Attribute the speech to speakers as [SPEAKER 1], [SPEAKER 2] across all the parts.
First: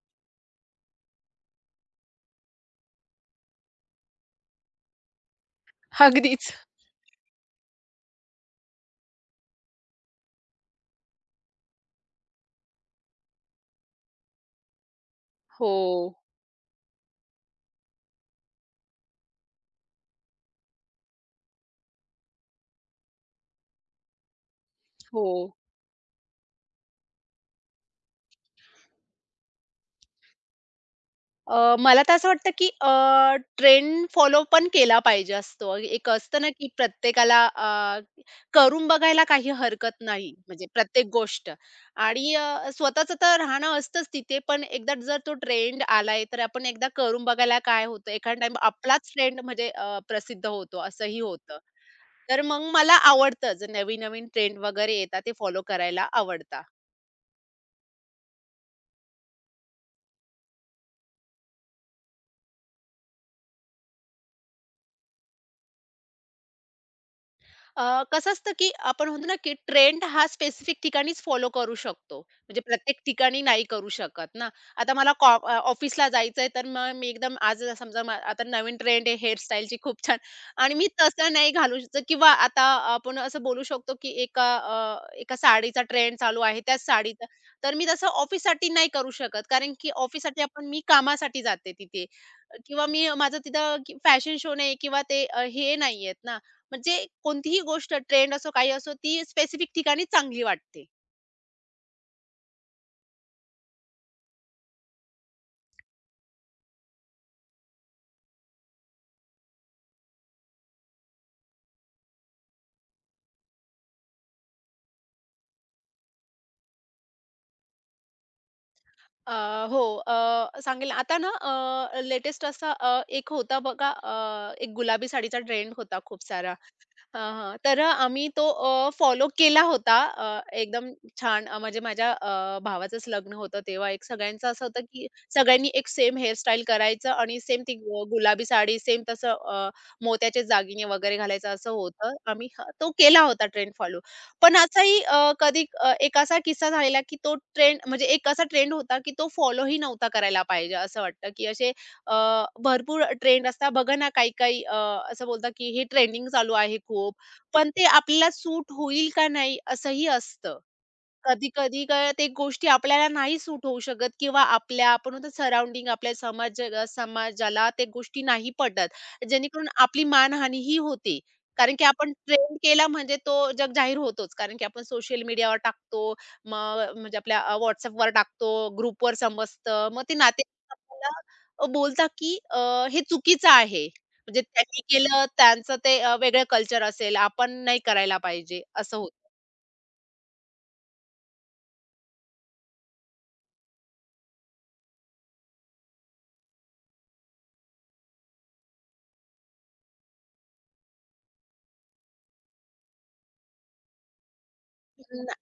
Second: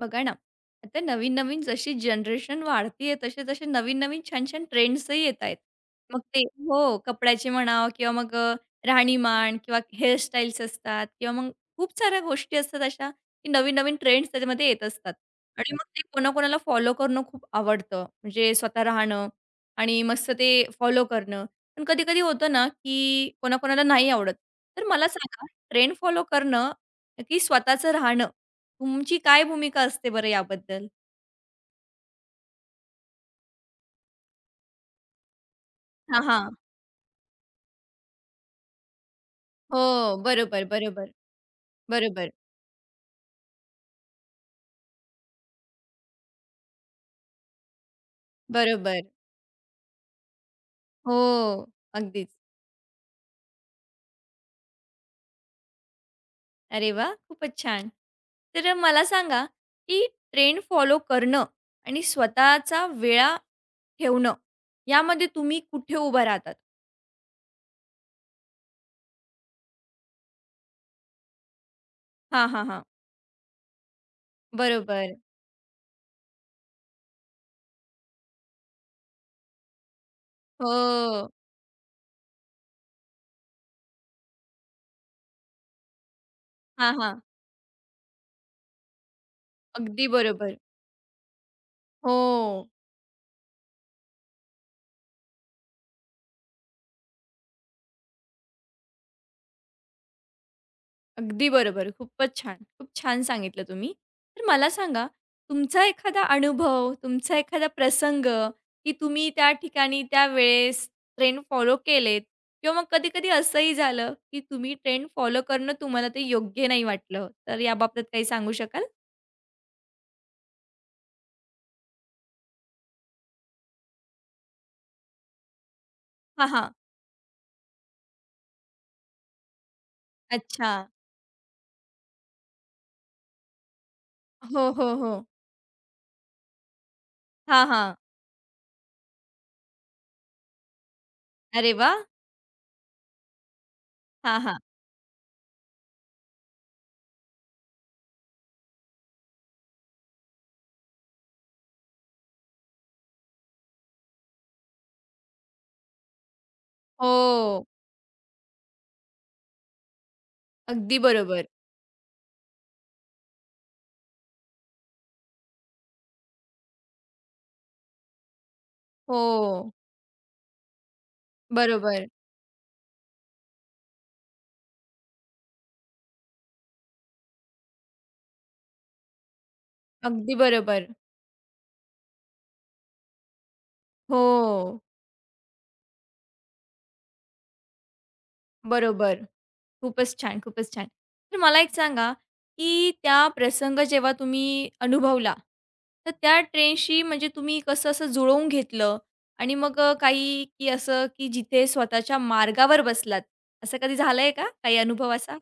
[SPEAKER 1] बघा ना, आता नवीन-नवीन जशी जनरेशन वाढतीये, तसे-तसे नवीन-नवीन छान-छान ट्रेंड्सही येत आहेत. मग ते
[SPEAKER 2] अगदीच.
[SPEAKER 1] हो, कपड्याचे म्हणा किंवा मग राहणीमान किंवा हेअरस्टाईल्स असतात किंवा मग खूप साऱ्या गोष्टी असतात अशा, की नवीन-नवीन ट्रेंड्स त्याच्यामध्ये येत असतात. आणि मग ते
[SPEAKER 2] हो,
[SPEAKER 1] कोणाकोणाला फॉलो करणं खूप आवडतं. म्हणजे स्वतः राहणं आणि मस्त ते फॉलो करणं. पण कधी-कधी होतं ना, की कोणाकोणाला नाही आवडत. तर मला
[SPEAKER 2] हो.
[SPEAKER 1] सांगा, ट्रेंड फॉलो करणं, की स्वतःचं राहणं तुमची काय भूमिका असते बरं याबद्दल?
[SPEAKER 2] मला तर असं वाटतं, की ट्रेंड फॉलो पण केला पाहिजे असतो. एक
[SPEAKER 1] हां,
[SPEAKER 2] असतं ना,
[SPEAKER 1] हां.
[SPEAKER 2] की प्रत्येकाला करून बघायला काही
[SPEAKER 1] हो,
[SPEAKER 2] हरकत नाही,
[SPEAKER 1] बरोबर,
[SPEAKER 2] म्हणजे प्रत्येक
[SPEAKER 1] बरोबर,
[SPEAKER 2] गोष्ट
[SPEAKER 1] बरोबर,
[SPEAKER 2] आणि स्वतःचं तर राहणं असतंच तिथे. पण एकदा जर तो ट्रेंड आलाय, तर आपण एकदा करून बघायला काय होतं. एखादा टाईम
[SPEAKER 1] बरोबर.
[SPEAKER 2] आपलाच ट्रेंड म्हणजे प्रसिद्ध होतो, असंही होतं.
[SPEAKER 1] हो, अगदीच.
[SPEAKER 2] तर मग मला आवडतं, जर नवीन-नवीन ट्रेंड वगैरे येतात, ते फॉलो करायला आवडतात.
[SPEAKER 1] अरे वाह! खूपच छान. तर मला सांगा, की ट्रेंड फॉलो करणं आणि स्वतःचा वेळा ठेवणं, यामध्ये तुम्ही कुठे उभं राहतात?
[SPEAKER 2] कसं असतं, की आपण म्हणतो ना, की ट्रेंड हा स्पेसिफिक ठिकाणीच फॉलो करू शकतो.
[SPEAKER 1] हां,
[SPEAKER 2] म्हणजे
[SPEAKER 1] हां, हां.
[SPEAKER 2] प्रत्येक ठिकाणी नाही करू शकत ना. आता मला
[SPEAKER 1] बरोबर.
[SPEAKER 2] ऑफिसला जायचंय, तर मग मी एकदम आज समजा आता नवीन ट्रेंड आहे हेअरस्टाईलची खूप छान आणि मी तसं
[SPEAKER 1] हो.
[SPEAKER 2] नाही घालू शकत किंवा आता आपण असं बोलू शकतो, की एका साडीचा ट्रेंड चालू आहे, त्याच
[SPEAKER 1] हां, हां.
[SPEAKER 2] साडीचा. तर मी तसं ऑफिससाठी नाही करू शकत, कारण की
[SPEAKER 1] अगदी
[SPEAKER 2] ऑफिससाठी
[SPEAKER 1] बरोबर.
[SPEAKER 2] मी कामासाठी जाते तिथे
[SPEAKER 1] हो.
[SPEAKER 2] किंवा मी माझं तिथं फॅशन शो नाही किंवा ते हे नाही आहेत ना, म्हणजे कोणतीही गोष्ट ट्रेंड असो, काही असो, ती स्पेसिफिक ठिकाणी चांगली वाटते.
[SPEAKER 1] अगदी बरोबर. खूपच छान. खूप छान सांगितलं तुम्ही. तर मला सांगा, तुमचा एखादा अनुभव, तुमचा एखादा प्रसंग, की तुम्ही त्या ठिकाणी त्यावेळेस ट्रेंड फॉलो केलेत किंवा मग कधी-कधी असंही झालं, की तुम्ही ट्रेंड फॉलो करणं तुम्हाला ते योग्य नाही वाटलं, तर याबाबत काही सांगू शकाल?
[SPEAKER 2] अ, हो. सांगेल आता ना लेटेस्ट असा एक होता बघा एक गुलाबी साडीचा ट्रेंड होता खूप
[SPEAKER 1] हां,
[SPEAKER 2] सारा.
[SPEAKER 1] हां.
[SPEAKER 2] हां, हां. तर आम्ही तो फॉलो केला होता.
[SPEAKER 1] अच्छा.
[SPEAKER 2] एकदम छान म्हणजे माझ्या भावाचंच लग्न होतं तेव्हा एक सगळ्यांचं असं
[SPEAKER 1] हो,
[SPEAKER 2] होतं,
[SPEAKER 1] हो,
[SPEAKER 2] की
[SPEAKER 1] हो.
[SPEAKER 2] सगळ्यांनी एक सेम हेअरस्टाईल करायचं आणि सेम
[SPEAKER 1] हां,
[SPEAKER 2] ती
[SPEAKER 1] हां.
[SPEAKER 2] गुलाबी साडी, सेम तसं मोत्याचे दागिने वगैरे घालायचं असं
[SPEAKER 1] अरे वाह!
[SPEAKER 2] होतं. आम्ही हां, तो केला होता ट्रेंड फॉलो.
[SPEAKER 1] हां,
[SPEAKER 2] पण
[SPEAKER 1] हां.
[SPEAKER 2] असाही एक असा किस्सा झालेला, की तो ट्रेंड म्हणजे एक असा ट्रेंड होता, की तो फॉलोही नव्हता करायला पाहिजे असं वाटतं, की असे भरपूर ट्रेंड असतात. बघा ना, काही-काही असं बोलतात, की हे ट्रेंडिंग चालू आहे खूप.
[SPEAKER 1] हो.
[SPEAKER 2] पण ते आपल्याला सूट होईल का नाही असंही असतं.
[SPEAKER 1] अगदी बरोबर.
[SPEAKER 2] कधी-कधी काय ते गोष्टी आपल्याला नाही सूट होऊ शकत किंवा आपल्या आपण म्हणतो सराउंडिंग आपल्या समाजाला ते गोष्टी नाही पटत. जेणेकरून
[SPEAKER 1] हो.
[SPEAKER 2] आपली मानहानीही होते. कारण की
[SPEAKER 1] बरोबर.
[SPEAKER 2] आपण ट्रेंड केला म्हणजे तो जग जाहीर होतोच. कारण की आपण सोशल मीडियावर टाकतो. मग म्हणजे आपल्या WhatsAppवर टाकतो, ग्रुपवर समजतं. मग ते
[SPEAKER 1] अगदी
[SPEAKER 2] नातेवाईक
[SPEAKER 1] बरोबर.
[SPEAKER 2] आपल्याला बोलतात की हे चुकीचं आहे. म्हणजे त्यांनी
[SPEAKER 1] हो.
[SPEAKER 2] केलं त्यांचं ते वेगळं कल्चर असेल. आपण नाही करायला पाहिजे असं होतं.
[SPEAKER 1] बरोबर. खूपच छान, खूपच छान. तर मला एक सांगा, की त्या प्रसंग जेव्हा तुम्ही अनुभवला, तर त्या ट्रेनशी म्हणजे तुम्ही कसं असं जुळवून घेतलं आणि मग काही की असं की जिथे स्वतःच्या मार्गावर बसलात, असं कधी झालंय का? काही अनुभव असा?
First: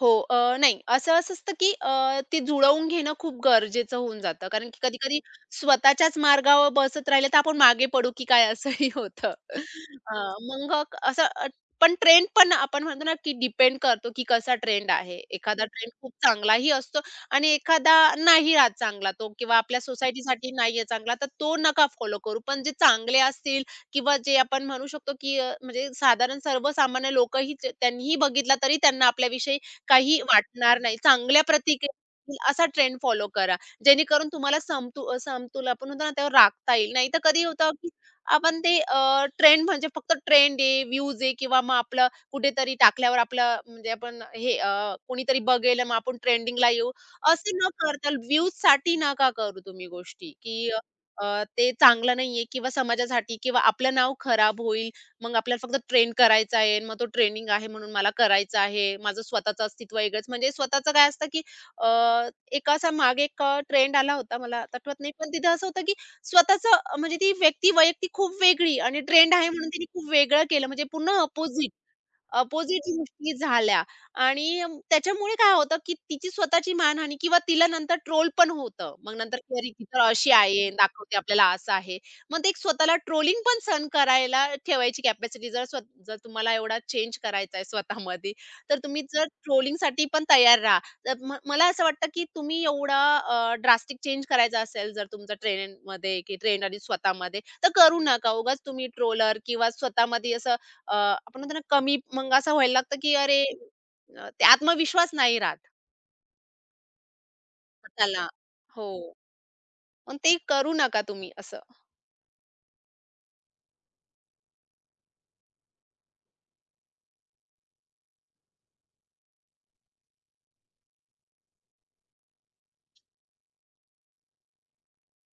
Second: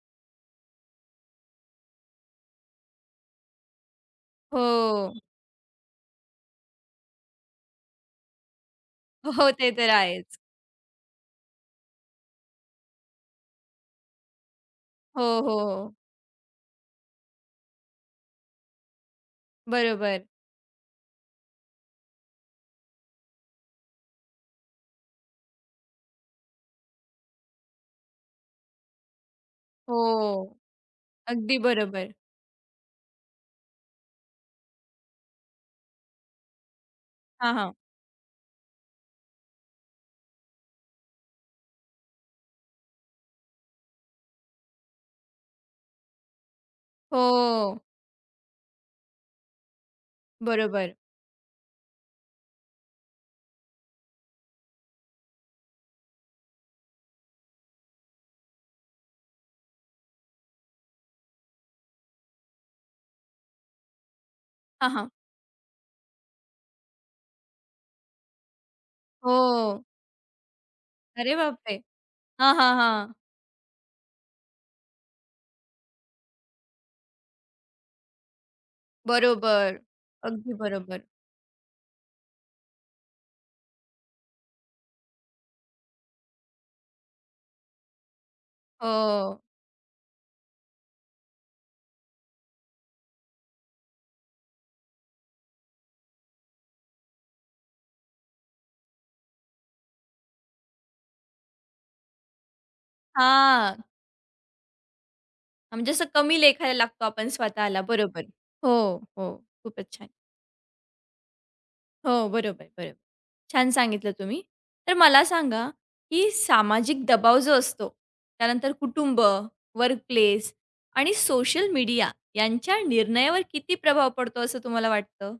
[SPEAKER 2] हो. अ, नाही असं असं असतं, की ते जुळवून घेणं खूप गरजेचं होऊन जातं.
[SPEAKER 1] हो.
[SPEAKER 2] कारण की कधी-कधी स्वतःच्याच मार्गावर बसत राहिलं तर आपण मागे पडू, की काय असंही होतं.
[SPEAKER 1] हो, ते तर
[SPEAKER 2] अ,
[SPEAKER 1] आहेच.
[SPEAKER 2] मग क- असं अ, पण ट्रेंड पण आपण म्हणतो ना, की डिपेंड करतो, की कसा ट्रेंड आहे.
[SPEAKER 1] हो, हो,
[SPEAKER 2] एखादा ट्रेंड
[SPEAKER 1] हो.
[SPEAKER 2] खूप चांगलाही असतो आणि एखादा नाही राहत चांगला तो किंवा आपल्या
[SPEAKER 1] बरोबर.
[SPEAKER 2] सोसायटीसाठी नाहीये चांगला, तर तो नका फॉलो करू. पण जे चांगले असतील किंवा जे आपण म्हणू शकतो, की म्हणजे साधारण सर्वसामान्य लोकही त्यांनीही बघितला तरी त्यांना आपल्याविषयी
[SPEAKER 1] हो,
[SPEAKER 2] काही वाटणार नाही. चांगल्या
[SPEAKER 1] अगदी
[SPEAKER 2] प्रतिक्रिया
[SPEAKER 1] बरोबर.
[SPEAKER 2] येतील असा ट्रेंड फॉलो करा. जेणेकरून तुम्हाला समतोल आपण म्हणतो ना, त्यावर राखता येईल. नाहीतर कधी
[SPEAKER 1] हां,
[SPEAKER 2] होतं,
[SPEAKER 1] हां.
[SPEAKER 2] की आपण ते ट्रेंड म्हणजे फक्त ट्रेंड आहे, व्ह्यूज आहे किंवा मग आपलं कुठेतरी टाकल्यावर आपलं म्हणजे आपण हे कोणीतरी बघेल मग आपण ट्रेंडिंगला येऊ. असे न
[SPEAKER 1] हो,
[SPEAKER 2] करता व्ह्यूजसाठी नका करू तुम्ही गोष्टी, की
[SPEAKER 1] बरोबर.
[SPEAKER 2] अ, ते चांगलं नाहीये किंवा समाजासाठी किंवा आपलं नाव खराब होईल. मग आपल्याला फक्त ट्रेन करायचा आहे, मग तो ट्रेनिंग आहे म्हणून मला करायचं आहे. माझं स्वतःचं अस्तित्व वेगळंच म्हणजे स्वतःचं काय असतं, की अ, एक असा मागे एक ट्रेंड आला होता, मला आता
[SPEAKER 1] हां,
[SPEAKER 2] आठवत
[SPEAKER 1] हां.
[SPEAKER 2] नाही. पण तिथं असं होतं, की स्वतःचं म्हणजे ती व्यक्ती वैयक्तिक खूप वेगळी आणि ट्रेंड
[SPEAKER 1] हो.
[SPEAKER 2] आहे म्हणून तिने खूप वेगळं केलं म्हणजे पूर्ण
[SPEAKER 1] अरे
[SPEAKER 2] अपोझिट.
[SPEAKER 1] बापरे! हां, हां,
[SPEAKER 2] अपोझिट
[SPEAKER 1] हां.
[SPEAKER 2] गोष्टी झाल्या आणि त्याच्यामुळे काय होतं, की तिची स्वतःची मानहानी किंवा तिला नंतर ट्रोल पण होतं. मग नंतर की "अरे,
[SPEAKER 1] बरोबर.
[SPEAKER 2] ती तर अशी
[SPEAKER 1] अगदी
[SPEAKER 2] आहे,
[SPEAKER 1] बरोबर.
[SPEAKER 2] दाखवते आपल्याला असं आहे." मग ते एक स्वतःला ट्रोलिंग पण सहन करायला ठेवायची कॅपॅसिटी जर तुम्हाला एवढा चेंज करायचा आहे स्वतःमध्ये, तर तुम्ही जर
[SPEAKER 1] हो.
[SPEAKER 2] ट्रोलिंगसाठी पण तयार राहा. तर मला असं वाटतं, की तुम्ही एवढा ड्रास्टिक चेंज करायचा असेल जर तुमचा ट्रेंड आणि स्वतःमध्ये, तर करू नका. उगाच तुम्ही ट्रोलर किंवा स्वतःमध्ये असं आपण म्हणतो ना कमी मग असं व्हायला लागतं, की अरे
[SPEAKER 1] हां.
[SPEAKER 2] ते आत्मविश्वास नाही राहत
[SPEAKER 1] म्हणजे असं कमी लेखायला लागतो आपण स्वतःला. बरोबर.
[SPEAKER 2] स्वतःला.
[SPEAKER 1] हो,
[SPEAKER 2] हो,
[SPEAKER 1] हो. खूपच छान.
[SPEAKER 2] मग ते करू नका तुम्ही असं.
[SPEAKER 1] हो, बरोबर, बरोबर. छान सांगितलं तुम्ही. तर मला सांगा, की सामाजिक दबाव जो असतो, त्यानंतर कुटुंब, वर्क प्लेस आणि सोशल मीडिया यांच्या निर्णयावर किती प्रभाव पडतो असं तुम्हाला वाटतं?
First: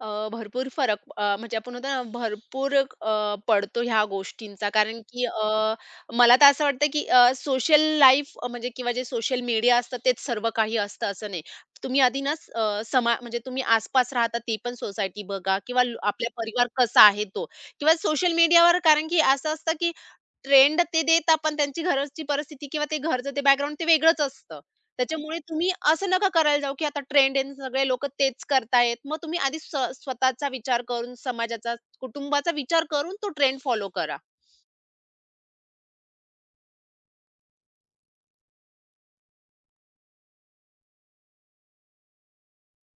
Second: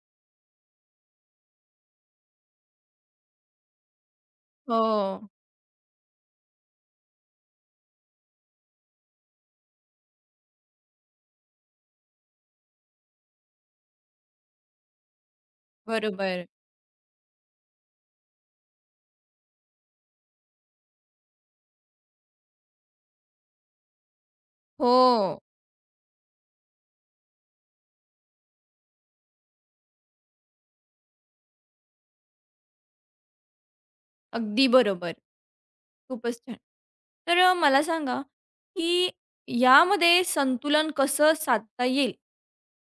[SPEAKER 2] भरपूर फरक म्हणजे आपण म्हणतो ना भरपूर पडतो ह्या गोष्टींचा. कारण की
[SPEAKER 1] हो.
[SPEAKER 2] मला तर असं वाटतं, की सोशल लाईफ म्हणजे किंवा जे सोशल मीडिया असतं तेच सर्व काही असतं असं नाही. तुम्ही आधी ना स- अ, समा म्हणजे तुम्ही आसपास राहता ती पण सोसायटी बघा किंवा आपला
[SPEAKER 1] बरोबर.
[SPEAKER 2] परिवार कसा आहे तो किंवा सोशल मीडियावर कारण की असं असतं, की ट्रेंड ते देतात, पण त्यांची घरची परिस्थिती किंवा ते घरचं ते बॅकग्राऊंड ते वेगळंच असतं. त्याच्यामुळे
[SPEAKER 1] हो.
[SPEAKER 2] तुम्ही असं नका करायला जाऊ, की आता ट्रेंड आहे आणि सगळे लोकं तेच करतायत. मग तुम्ही आधी स्वतःचा विचार करून, समाजाचा, कुटुंबाचा विचार करून तो ट्रेंड फॉलो करा.
[SPEAKER 1] अगदी बरोबर. खूपच छान. तर मला सांगा, की यामध्ये संतुलन कसं साधता येईल?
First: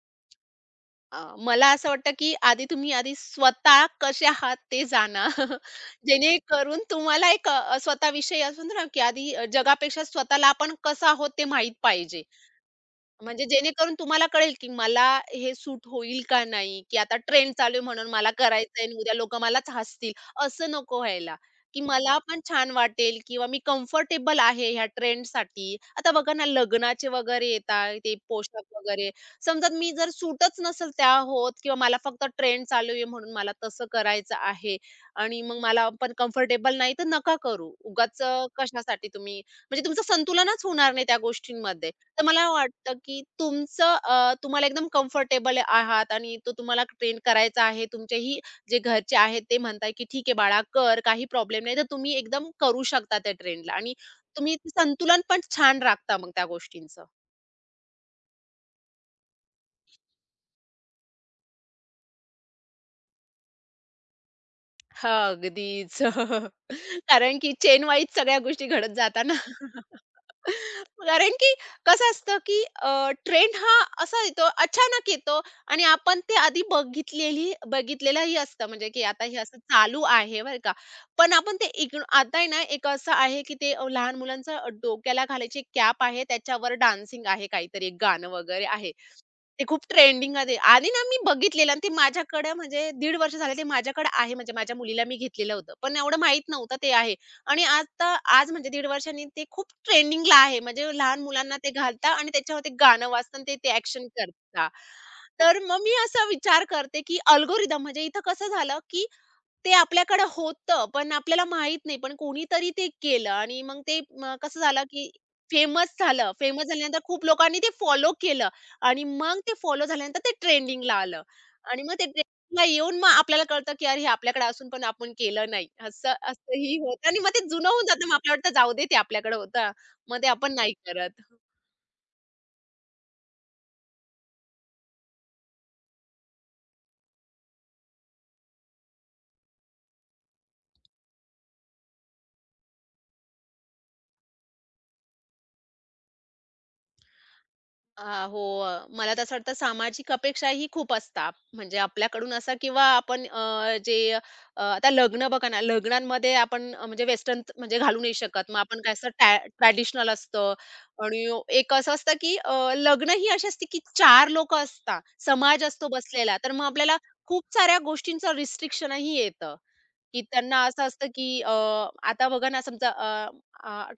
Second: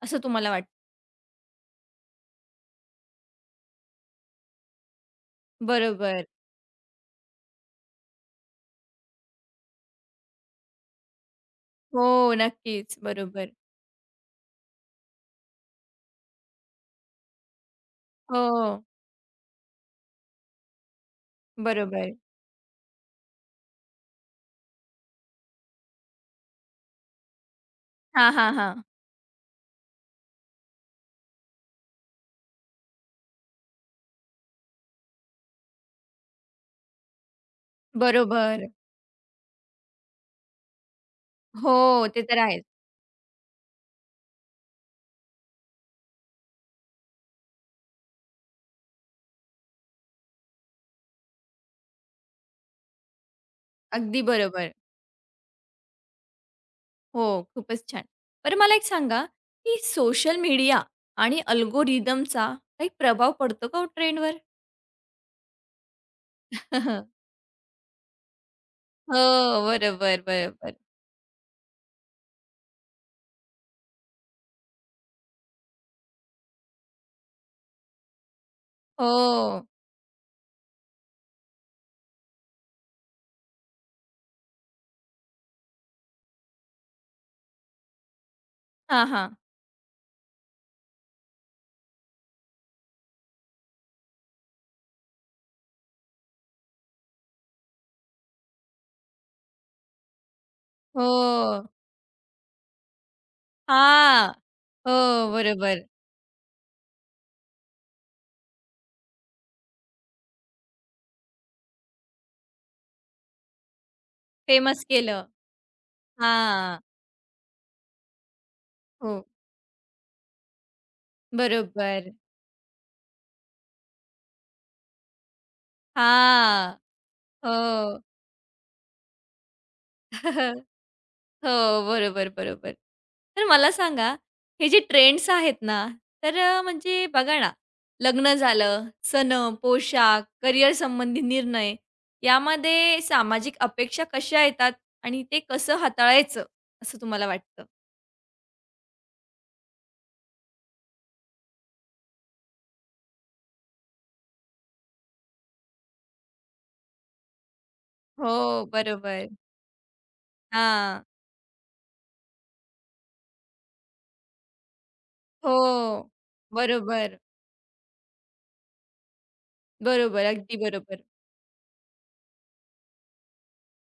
[SPEAKER 1] असं तुम्हाला वाट
[SPEAKER 2] अ, मला असं वाटतं, की आधी तुम्ही स्वतः कसे आहात ते जाणा.
[SPEAKER 1] बरोबर.
[SPEAKER 2] जेणेकरून तुम्हाला एक स्वतःविषयी असं म्हणतो ना, की आधी जगापेक्षा स्वतःला आपण कसं आहोत ते माहीत पाहिजे.
[SPEAKER 1] हो, नक्कीच.
[SPEAKER 2] म्हणजे
[SPEAKER 1] बरोबर.
[SPEAKER 2] जेणेकरून तुम्हाला कळेल, की मला हे सूट होईल का नाही, की आता ट्रेंड चालू आहे म्हणून मला
[SPEAKER 1] हो,
[SPEAKER 2] करायचंय आणि उद्या लोकं मलाच हसतील. असं नको व्हायला, की
[SPEAKER 1] बरोबर.
[SPEAKER 2] मला पण छान वाटेल किंवा मी कम्फर्टेबल आहे ह्या ट्रेंडसाठी. आता बघा ना, लग्नाचे वगैरे येतात ते
[SPEAKER 1] हां, हां,
[SPEAKER 2] पोशाख
[SPEAKER 1] हां.
[SPEAKER 2] वगैरे. समजा मी जर सूटच नसेल त्या होत किंवा मला फक्त ट्रेंड चालू आहे म्हणून मला तसं करायचं आहे आणि मग मला पण कम्फर्टेबल नाही, तर नका करू. उगाच
[SPEAKER 1] बरोबर.
[SPEAKER 2] कशासाठी तुम्ही म्हणजे तुमचं संतुलनच होणार नाही त्या
[SPEAKER 1] हो,
[SPEAKER 2] गोष्टींमध्ये.
[SPEAKER 1] ते
[SPEAKER 2] तर
[SPEAKER 1] तर
[SPEAKER 2] मला
[SPEAKER 1] आहेच.
[SPEAKER 2] वाटतं, की तुमचं तुम्हाला एकदम कम्फर्टेबल आहात आणि तो तुम्हाला ट्रेन करायचा आहे. तुमचेही जे घरचे आहेत ते म्हणताय, की "ठीक आहे बाळा कर, काही प्रॉब्लेम नाही." तर तुम्ही एकदम करू शकता त्या ट्रेनला आणि
[SPEAKER 1] अगदी
[SPEAKER 2] तुम्ही
[SPEAKER 1] बरोबर.
[SPEAKER 2] संतुलन पण छान राखता मग त्या गोष्टींचं.
[SPEAKER 1] हो, खूपच छान. बरं मला एक सांगा, की सोशल मीडिया आणि अल्गोरिदमचा काही प्रभाव पडतो का हो ट्रेंडवर?
[SPEAKER 2] हां, अगदीच. कारण की चेन वाईज सगळ्या गोष्टी घडत
[SPEAKER 1] हो,
[SPEAKER 2] जातात ना.
[SPEAKER 1] बरोबर, बरोबर.
[SPEAKER 2] कारण की कसं असतं, की ट्रेंड हा असा येतो, अचानक येतो आणि आपण ते आधी बघितलेलंही असतं. म्हणजे की आता हे असं
[SPEAKER 1] हो.
[SPEAKER 2] चालू आहे बरं का. पण आपण ते आता आहे ना, एक असं आहे, की ते लहान मुलांचं डोक्याला घालायची कॅप आहे, त्याच्यावर डान्सिंग आहे, काहीतरी एक गाणं वगैरे आहे.
[SPEAKER 1] हां, हां.
[SPEAKER 2] ते खूप ट्रेंडिंगमध्ये आणि ना मी बघितलेलं आणि ते माझ्याकडे म्हणजे दीड वर्ष झाले ते माझ्याकडे आहे. म्हणजे माझ्या मुलीला मी घेतलेलं होतं. पण एवढं माहीत नव्हतं ते आहे. आणि आता आज म्हणजे दीड वर्षांनी ते खूप ट्रेंडिंगला आहे. म्हणजे लहान मुलांना ते
[SPEAKER 1] हो.
[SPEAKER 2] घालता आणि त्याच्यावर ते गाणं वाजतं आणि ते ते ॲक्शन
[SPEAKER 1] हां.
[SPEAKER 2] करता.
[SPEAKER 1] हो,
[SPEAKER 2] तर मग
[SPEAKER 1] बरोबर.
[SPEAKER 2] मी असा विचार करते, की अल्गोरिदम म्हणजे इथं कसं झालं, की ते आपल्याकडे होतं, पण आपल्याला माहीत नाही. पण कोणीतरी ते केलं आणि मग ते अ, कसं झालं,
[SPEAKER 1] फेमस
[SPEAKER 2] की
[SPEAKER 1] केलं.
[SPEAKER 2] फेमस झालं. फेमस
[SPEAKER 1] हां.
[SPEAKER 2] झाल्यानंतर खूप लोकांनी ते फॉलो केलं आणि
[SPEAKER 1] हो,
[SPEAKER 2] मग ते फॉलो झाल्यानंतर ते ट्रेंडिंगला आलं आणि मग ते
[SPEAKER 1] बरोबर.
[SPEAKER 2] ट्रेंडिंगला येऊन मग आपल्याला कळतं, की अरे हे आपल्याकडे असून पण आपण केलं नाही. असं
[SPEAKER 1] हां.
[SPEAKER 2] असंही होतं आणि मग ते
[SPEAKER 1] हो.
[SPEAKER 2] जुनं होऊन जातं. मग आपल्याला वाटतं जाऊ दे ते आपल्याकडे होतं. मग ते आपण नाही करत.
[SPEAKER 1] हो, बरोबर, बरोबर. तर मला सांगा, हे जे ट्रेंड्स आहेत ना, तर म्हणजे बघा ना, लग्न झालं, सणं, पोशाख, करिअर संबंधी निर्णय यामध्ये सामाजिक अपेक्षा कशा येतात आणि ते कसं हाताळायचं, असं तुम्हाला वाटतं?
[SPEAKER 2] अ, हो. मला तर असं वाटतं सामाजिक अपेक्षाही खूप असतात. म्हणजे आपल्याकडून असं किंवा आपण आता लग्न बघा ना, लग्नांमध्ये आपण म्हणजे वेस्टर्न म्हणजे घालू नाही शकत. मग
[SPEAKER 1] हो,
[SPEAKER 2] आपण काय असं
[SPEAKER 1] बरोबर.
[SPEAKER 2] ट्रॅडिशनल असतं
[SPEAKER 1] हां.
[SPEAKER 2] आणि एक असं असतं, की लग्न ही अशी असते, की चार लोक असतात, समाज असतो
[SPEAKER 1] हो.
[SPEAKER 2] बसलेला. तर मग आपल्याला
[SPEAKER 1] बरोबर,
[SPEAKER 2] खूप साऱ्या गोष्टींचं रिस्ट्रिक्शनही येतं, की
[SPEAKER 1] बरोबर. अगदी
[SPEAKER 2] त्यांना असं
[SPEAKER 1] बरोबर.
[SPEAKER 2] असतं, की आता बघा ना समजा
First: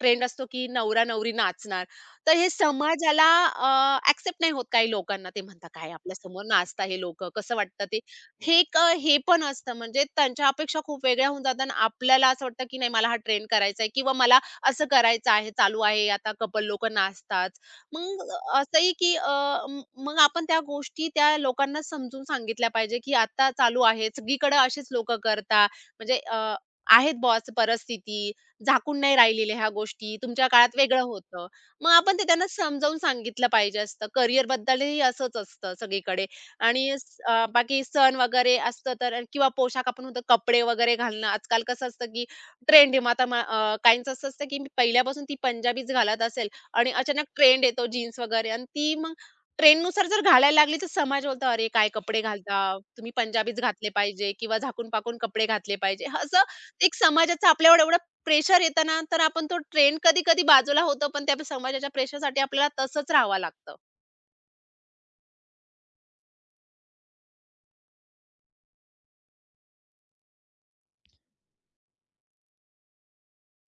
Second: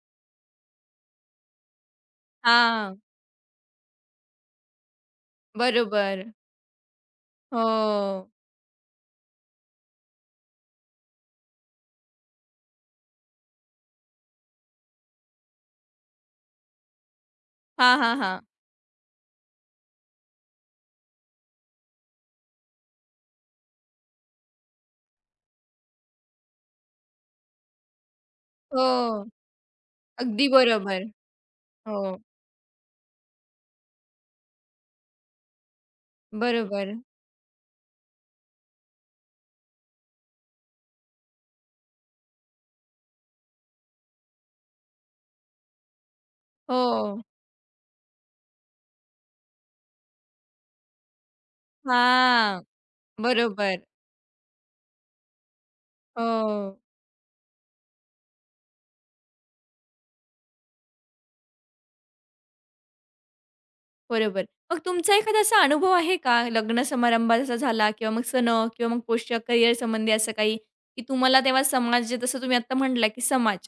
[SPEAKER 2] ट्रेंड असतो, की नवरा-नवरी नाचणार. तर हे
[SPEAKER 1] हां,
[SPEAKER 2] समाजाला एक्सेप्ट नाही होत काही लोकांना. ते म्हणतात, "काय
[SPEAKER 1] बरोबर.
[SPEAKER 2] आपल्यासमोर नाचता हे लोकं, कसं वाटतं ते?"
[SPEAKER 1] हो.
[SPEAKER 2] हे एक हे पण असतं म्हणजे त्यांच्या अपेक्षा खूप वेगळ्या होऊन जातात आणि आपल्याला असं वाटतं, की नाही मला हा ट्रेंड करायचा आहे किंवा मला असं करायचं आहे, चालू आहे आता कपल लोकं नाचतात.
[SPEAKER 1] हां, हां,
[SPEAKER 2] मग
[SPEAKER 1] हां.
[SPEAKER 2] असंही, की अ, म मग आपण त्या गोष्टी त्या लोकांना समजून सांगितल्या पाहिजे, की आता चालू आहे, सगळीकडे असेच लोकं करतात. म्हणजे आहेत बॉस परिस्थिती, झाकून नाही
[SPEAKER 1] हो.
[SPEAKER 2] राहिलेल्या ह्या गोष्टी. तुमच्या
[SPEAKER 1] अगदी
[SPEAKER 2] काळात वेगळं
[SPEAKER 1] बरोबर.
[SPEAKER 2] होतं. मग आपण
[SPEAKER 1] हो,
[SPEAKER 2] ते त्यांना समजावून सांगितलं पाहिजे असतं. करिअरबद्दलही असंच असतं सगळीकडे आणि
[SPEAKER 1] बरोबर.
[SPEAKER 2] बाकी सण वगैरे असतं तर किंवा पोशाख आपण म्हणतो कपडे वगैरे घालणं. आजकाल कसं असतं, की ट्रेंड आहे. मग आता काहींचं असं असतं, की पहिल्यापासून ती पंजाबीच घालत असेल आणि
[SPEAKER 1] हो.
[SPEAKER 2] अचानक ट्रेंड येतो जीन्स वगैरे आणि ती मग ट्रेंडनुसार जर घालायला लागली तर समाज बोलतो, "अरे काय कपडे घालता?
[SPEAKER 1] हां.
[SPEAKER 2] तुम्ही पंजाबीच
[SPEAKER 1] बरोबर.
[SPEAKER 2] घातले पाहिजे किंवा झाकून-पाकून कपडे घातले पाहिजे." असं
[SPEAKER 1] हो,
[SPEAKER 2] एक समाजाचं आपल्यावर एवढं प्रेशर येतं ना, तर आपण तो ट्रेंड कधी-कधी बाजूला होतो, पण त्या समाजाच्या प्रेशरसाठी आपल्याला तसंच राहावं लागतं.
[SPEAKER 1] बरोबर. मग तुमचा एखादा असा अनुभव आहे का लग्न समारंभात असा झाला किंवा मग सण किंवा मग पोशाख, करिअर संबंधी असं काही, की तुम्हाला तेव्हा समाज जसं तुम्ही आत्ता म्हटला, की समाज.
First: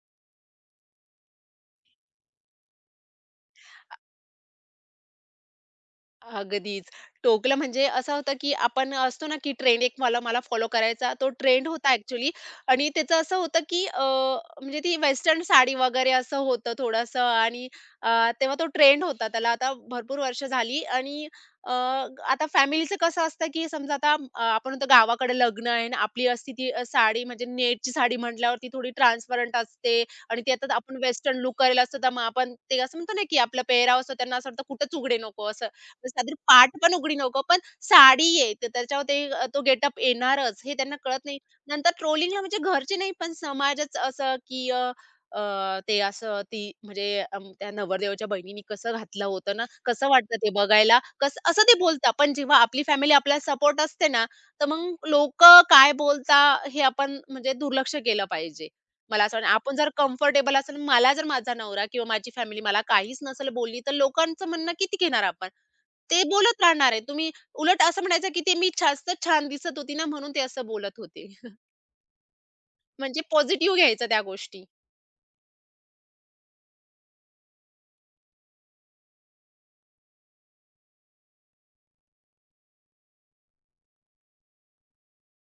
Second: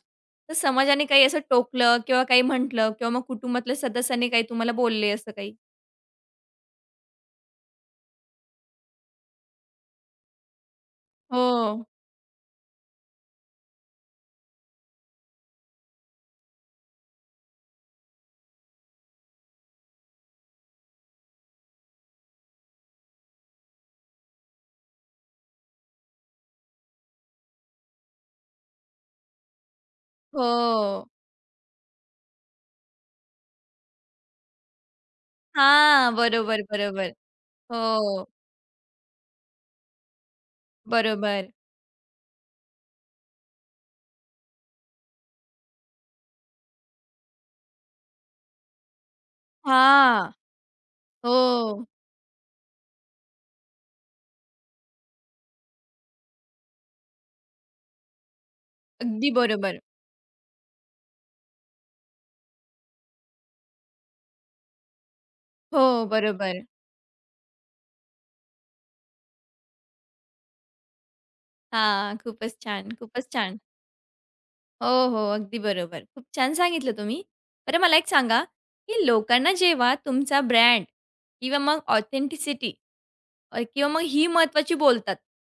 [SPEAKER 1] तर समाजाने काही असं टोकलं किंवा काही म्हटलं किंवा मग कुटुंबातल्या सदस्यांनी काही तुम्हाला बोलले असं काही?
[SPEAKER 2] अगदीच. टोकलं म्हणजे असं होतं, की आपण असतो ना, की ट्रेंड एक मला मला फॉलो करायचा तो ट्रेंड
[SPEAKER 1] हो,
[SPEAKER 2] होता ॲक्चुअली आणि त्याचं असं होतं, की म्हणजे ती वेस्टर्न साडी वगैरे असं होतं थोडंसं आणि अ, तेव्हा तो ट्रेंड होता. त्याला आता भरपूर वर्ष झाली आणि आता फॅमिलीचं कसं असतं, की समजा आता आपण म्हणतो गावाकडे लग्न आहे आणि आपली असती ती साडी म्हणजे नेटची साडी म्हटल्यावरती थोडी ट्रान्सपरंट असते आणि त्यात आपण
[SPEAKER 1] हो.
[SPEAKER 2] वेस्टर्न लूक करायला असतो, तर मग आपण ते असं म्हणतो ना, की आपला पेहराव असतो त्यांना असं वाटतं कुठंच उघडे नको असं.
[SPEAKER 1] हां.
[SPEAKER 2] साधारण
[SPEAKER 1] बरोबर,
[SPEAKER 2] पाठ पण
[SPEAKER 1] बरोबर.
[SPEAKER 2] उघडी नको, पण
[SPEAKER 1] हो,
[SPEAKER 2] साडी आहे, तर त्याच्यावर ते तो गेटअप येणारच हे त्यांना कळत नाही.
[SPEAKER 1] बरोबर.
[SPEAKER 2] नंतर ट्रोलिंगला म्हणजे घरचे नाही, पण समाजच असं की अ, अ, ते असं ती म्हणजे त्या नवरदेवाच्या बहिणीने कसं घातलं होतं ना, कसं
[SPEAKER 1] हां.
[SPEAKER 2] वाटतं ते बघायला,
[SPEAKER 1] हो.
[SPEAKER 2] कसं असं ते बोलतात. पण जेव्हा आपली फॅमिली आपल्याला सपोर्ट असते ना, तर मग लोकं काय बोलता हे आपण म्हणजे दुर्लक्ष केलं पाहिजे. मला
[SPEAKER 1] अगदी
[SPEAKER 2] असं वाटतं आपण
[SPEAKER 1] बरोबर.
[SPEAKER 2] जर कम्फर्टेबल असेल, मला जर माझा नवरा किंवा माझी फॅमिली मला काहीच नसेल बोलली, तर लोकांचं म्हणणं किती घेणार आपण?
[SPEAKER 1] हो,
[SPEAKER 2] ते बोलत
[SPEAKER 1] बरोबर.
[SPEAKER 2] राहणार आहे. तुम्ही उलट असं म्हणायचं, की "ते मी जास्त छान दिसत होती ना, म्हणून ते असं बोलत होते."
[SPEAKER 1] हां, खूपच छान,
[SPEAKER 2] म्हणजे
[SPEAKER 1] खूपच छान.
[SPEAKER 2] पॉझिटिव्ह घ्यायचं त्या गोष्टी.
[SPEAKER 1] हो, हो, अगदी बरोबर. खूप छान सांगितलं तुम्ही. बरं मला एक सांगा, की लोकांना जेव्हा तुमचा ब्रँड किंवा मग ऑथेंटिसिटी किंवा मग ही महत्त्वाची बोलतात,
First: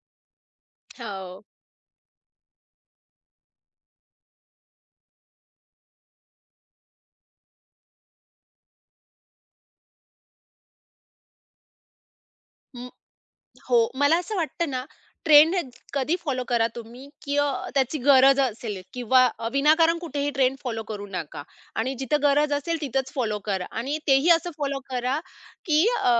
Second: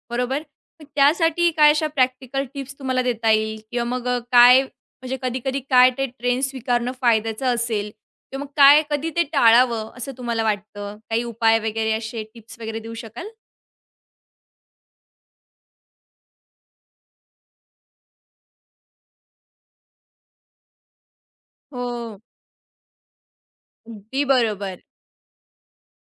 [SPEAKER 1] बरोबर? मग
[SPEAKER 2] हो.
[SPEAKER 1] त्यासाठी काय अशा प्रॅक्टिकल टिप्स तुम्हाला देता येईल किंवा मग काय म्हणजे कधी-कधी काय ते ट्रेंड स्वीकारणं फायद्याचं असेल किंवा मग काय कधी ते टाळावं असं तुम्हाला वाटतं? काही उपाय वगैरे असे टिप्स वगैरे देऊ शकाल?
[SPEAKER 2] हो, मला असं वाटतं ना, ट्रेंड कधी फॉलो करा तुम्ही, की त्याची गरज असेल किंवा विनाकारण कुठेही ट्रेंड फॉलो करू नका आणि
[SPEAKER 1] हो,
[SPEAKER 2] जिथं गरज असेल तिथंच फॉलो करा आणि
[SPEAKER 1] अगदी
[SPEAKER 2] तेही असं
[SPEAKER 1] बरोबर.
[SPEAKER 2] फॉलो करा, की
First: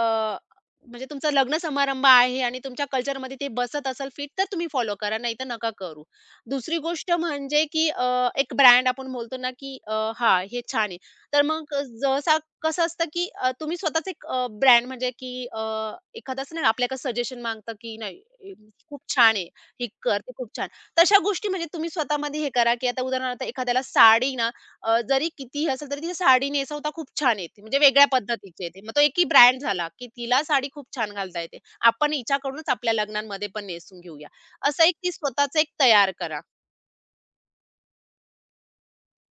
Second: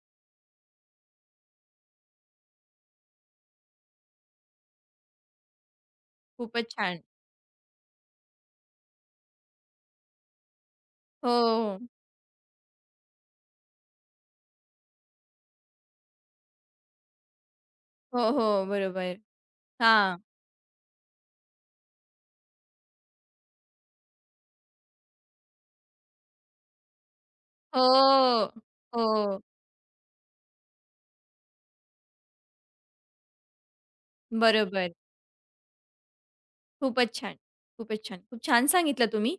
[SPEAKER 2] म्हणजे तुमचा लग्न समारंभ आहे आणि तुमच्या कल्चरमध्ये ते बसत असेल फिट, तर तुम्ही फॉलो करा, नाहीतर नका करू.
[SPEAKER 1] खूपच
[SPEAKER 2] दुसरी
[SPEAKER 1] छान.
[SPEAKER 2] गोष्ट म्हणजे, की एक ब्रँड आपण बोलतो ना, की हां, हे छान आहे.
[SPEAKER 1] हो,
[SPEAKER 2] तर मग
[SPEAKER 1] हो.
[SPEAKER 2] जसा कसं असतं की तुम्ही स्वतःच एक ब्रँड म्हणजे की एखादा असं नाही का आपल्याकडे सजेशन मागतं की नाही
[SPEAKER 1] हो,
[SPEAKER 2] ए,
[SPEAKER 1] हो.
[SPEAKER 2] खूप
[SPEAKER 1] बरोबर.
[SPEAKER 2] छान आहे, हे
[SPEAKER 1] हां.
[SPEAKER 2] कर, ते खूप छान. तशा गोष्टी म्हणजे तुम्ही स्वतःमध्ये हे करा, की आता उदाहरणार्थ एखाद्याला साडी ना जरी किती असेल तरी ती साडी नेसवता खूप छान येते, म्हणजे वेगळ्या
[SPEAKER 1] हो.
[SPEAKER 2] पद्धतीची येते. मग तो एकही
[SPEAKER 1] हो.
[SPEAKER 2] ब्रँड झाला, की तिला साडी खूप छान घालता येते. आपण हिच्याकडूनच आपल्या लग्नांमध्ये पण नेसून घेऊया. असं
[SPEAKER 1] बरोबर.
[SPEAKER 2] एक ती स्वतःच एक तयार करा.
[SPEAKER 1] खूपच छान. खूपच छान. खूप छान सांगितलं तुम्ही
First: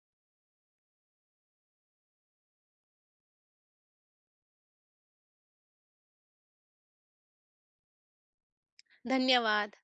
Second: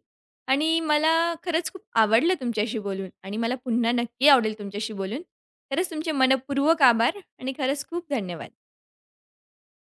[SPEAKER 1] आणि मला खरंच खूप आवडलं तुमच्याशी बोलून आणि मला पुन्हा नक्की आवडेल तुमच्याशी बोलून. खरंच तुमचे मनःपूर्वक आभार आणि खरंच खूप धन्यवाद.
[SPEAKER 2] धन्यवाद.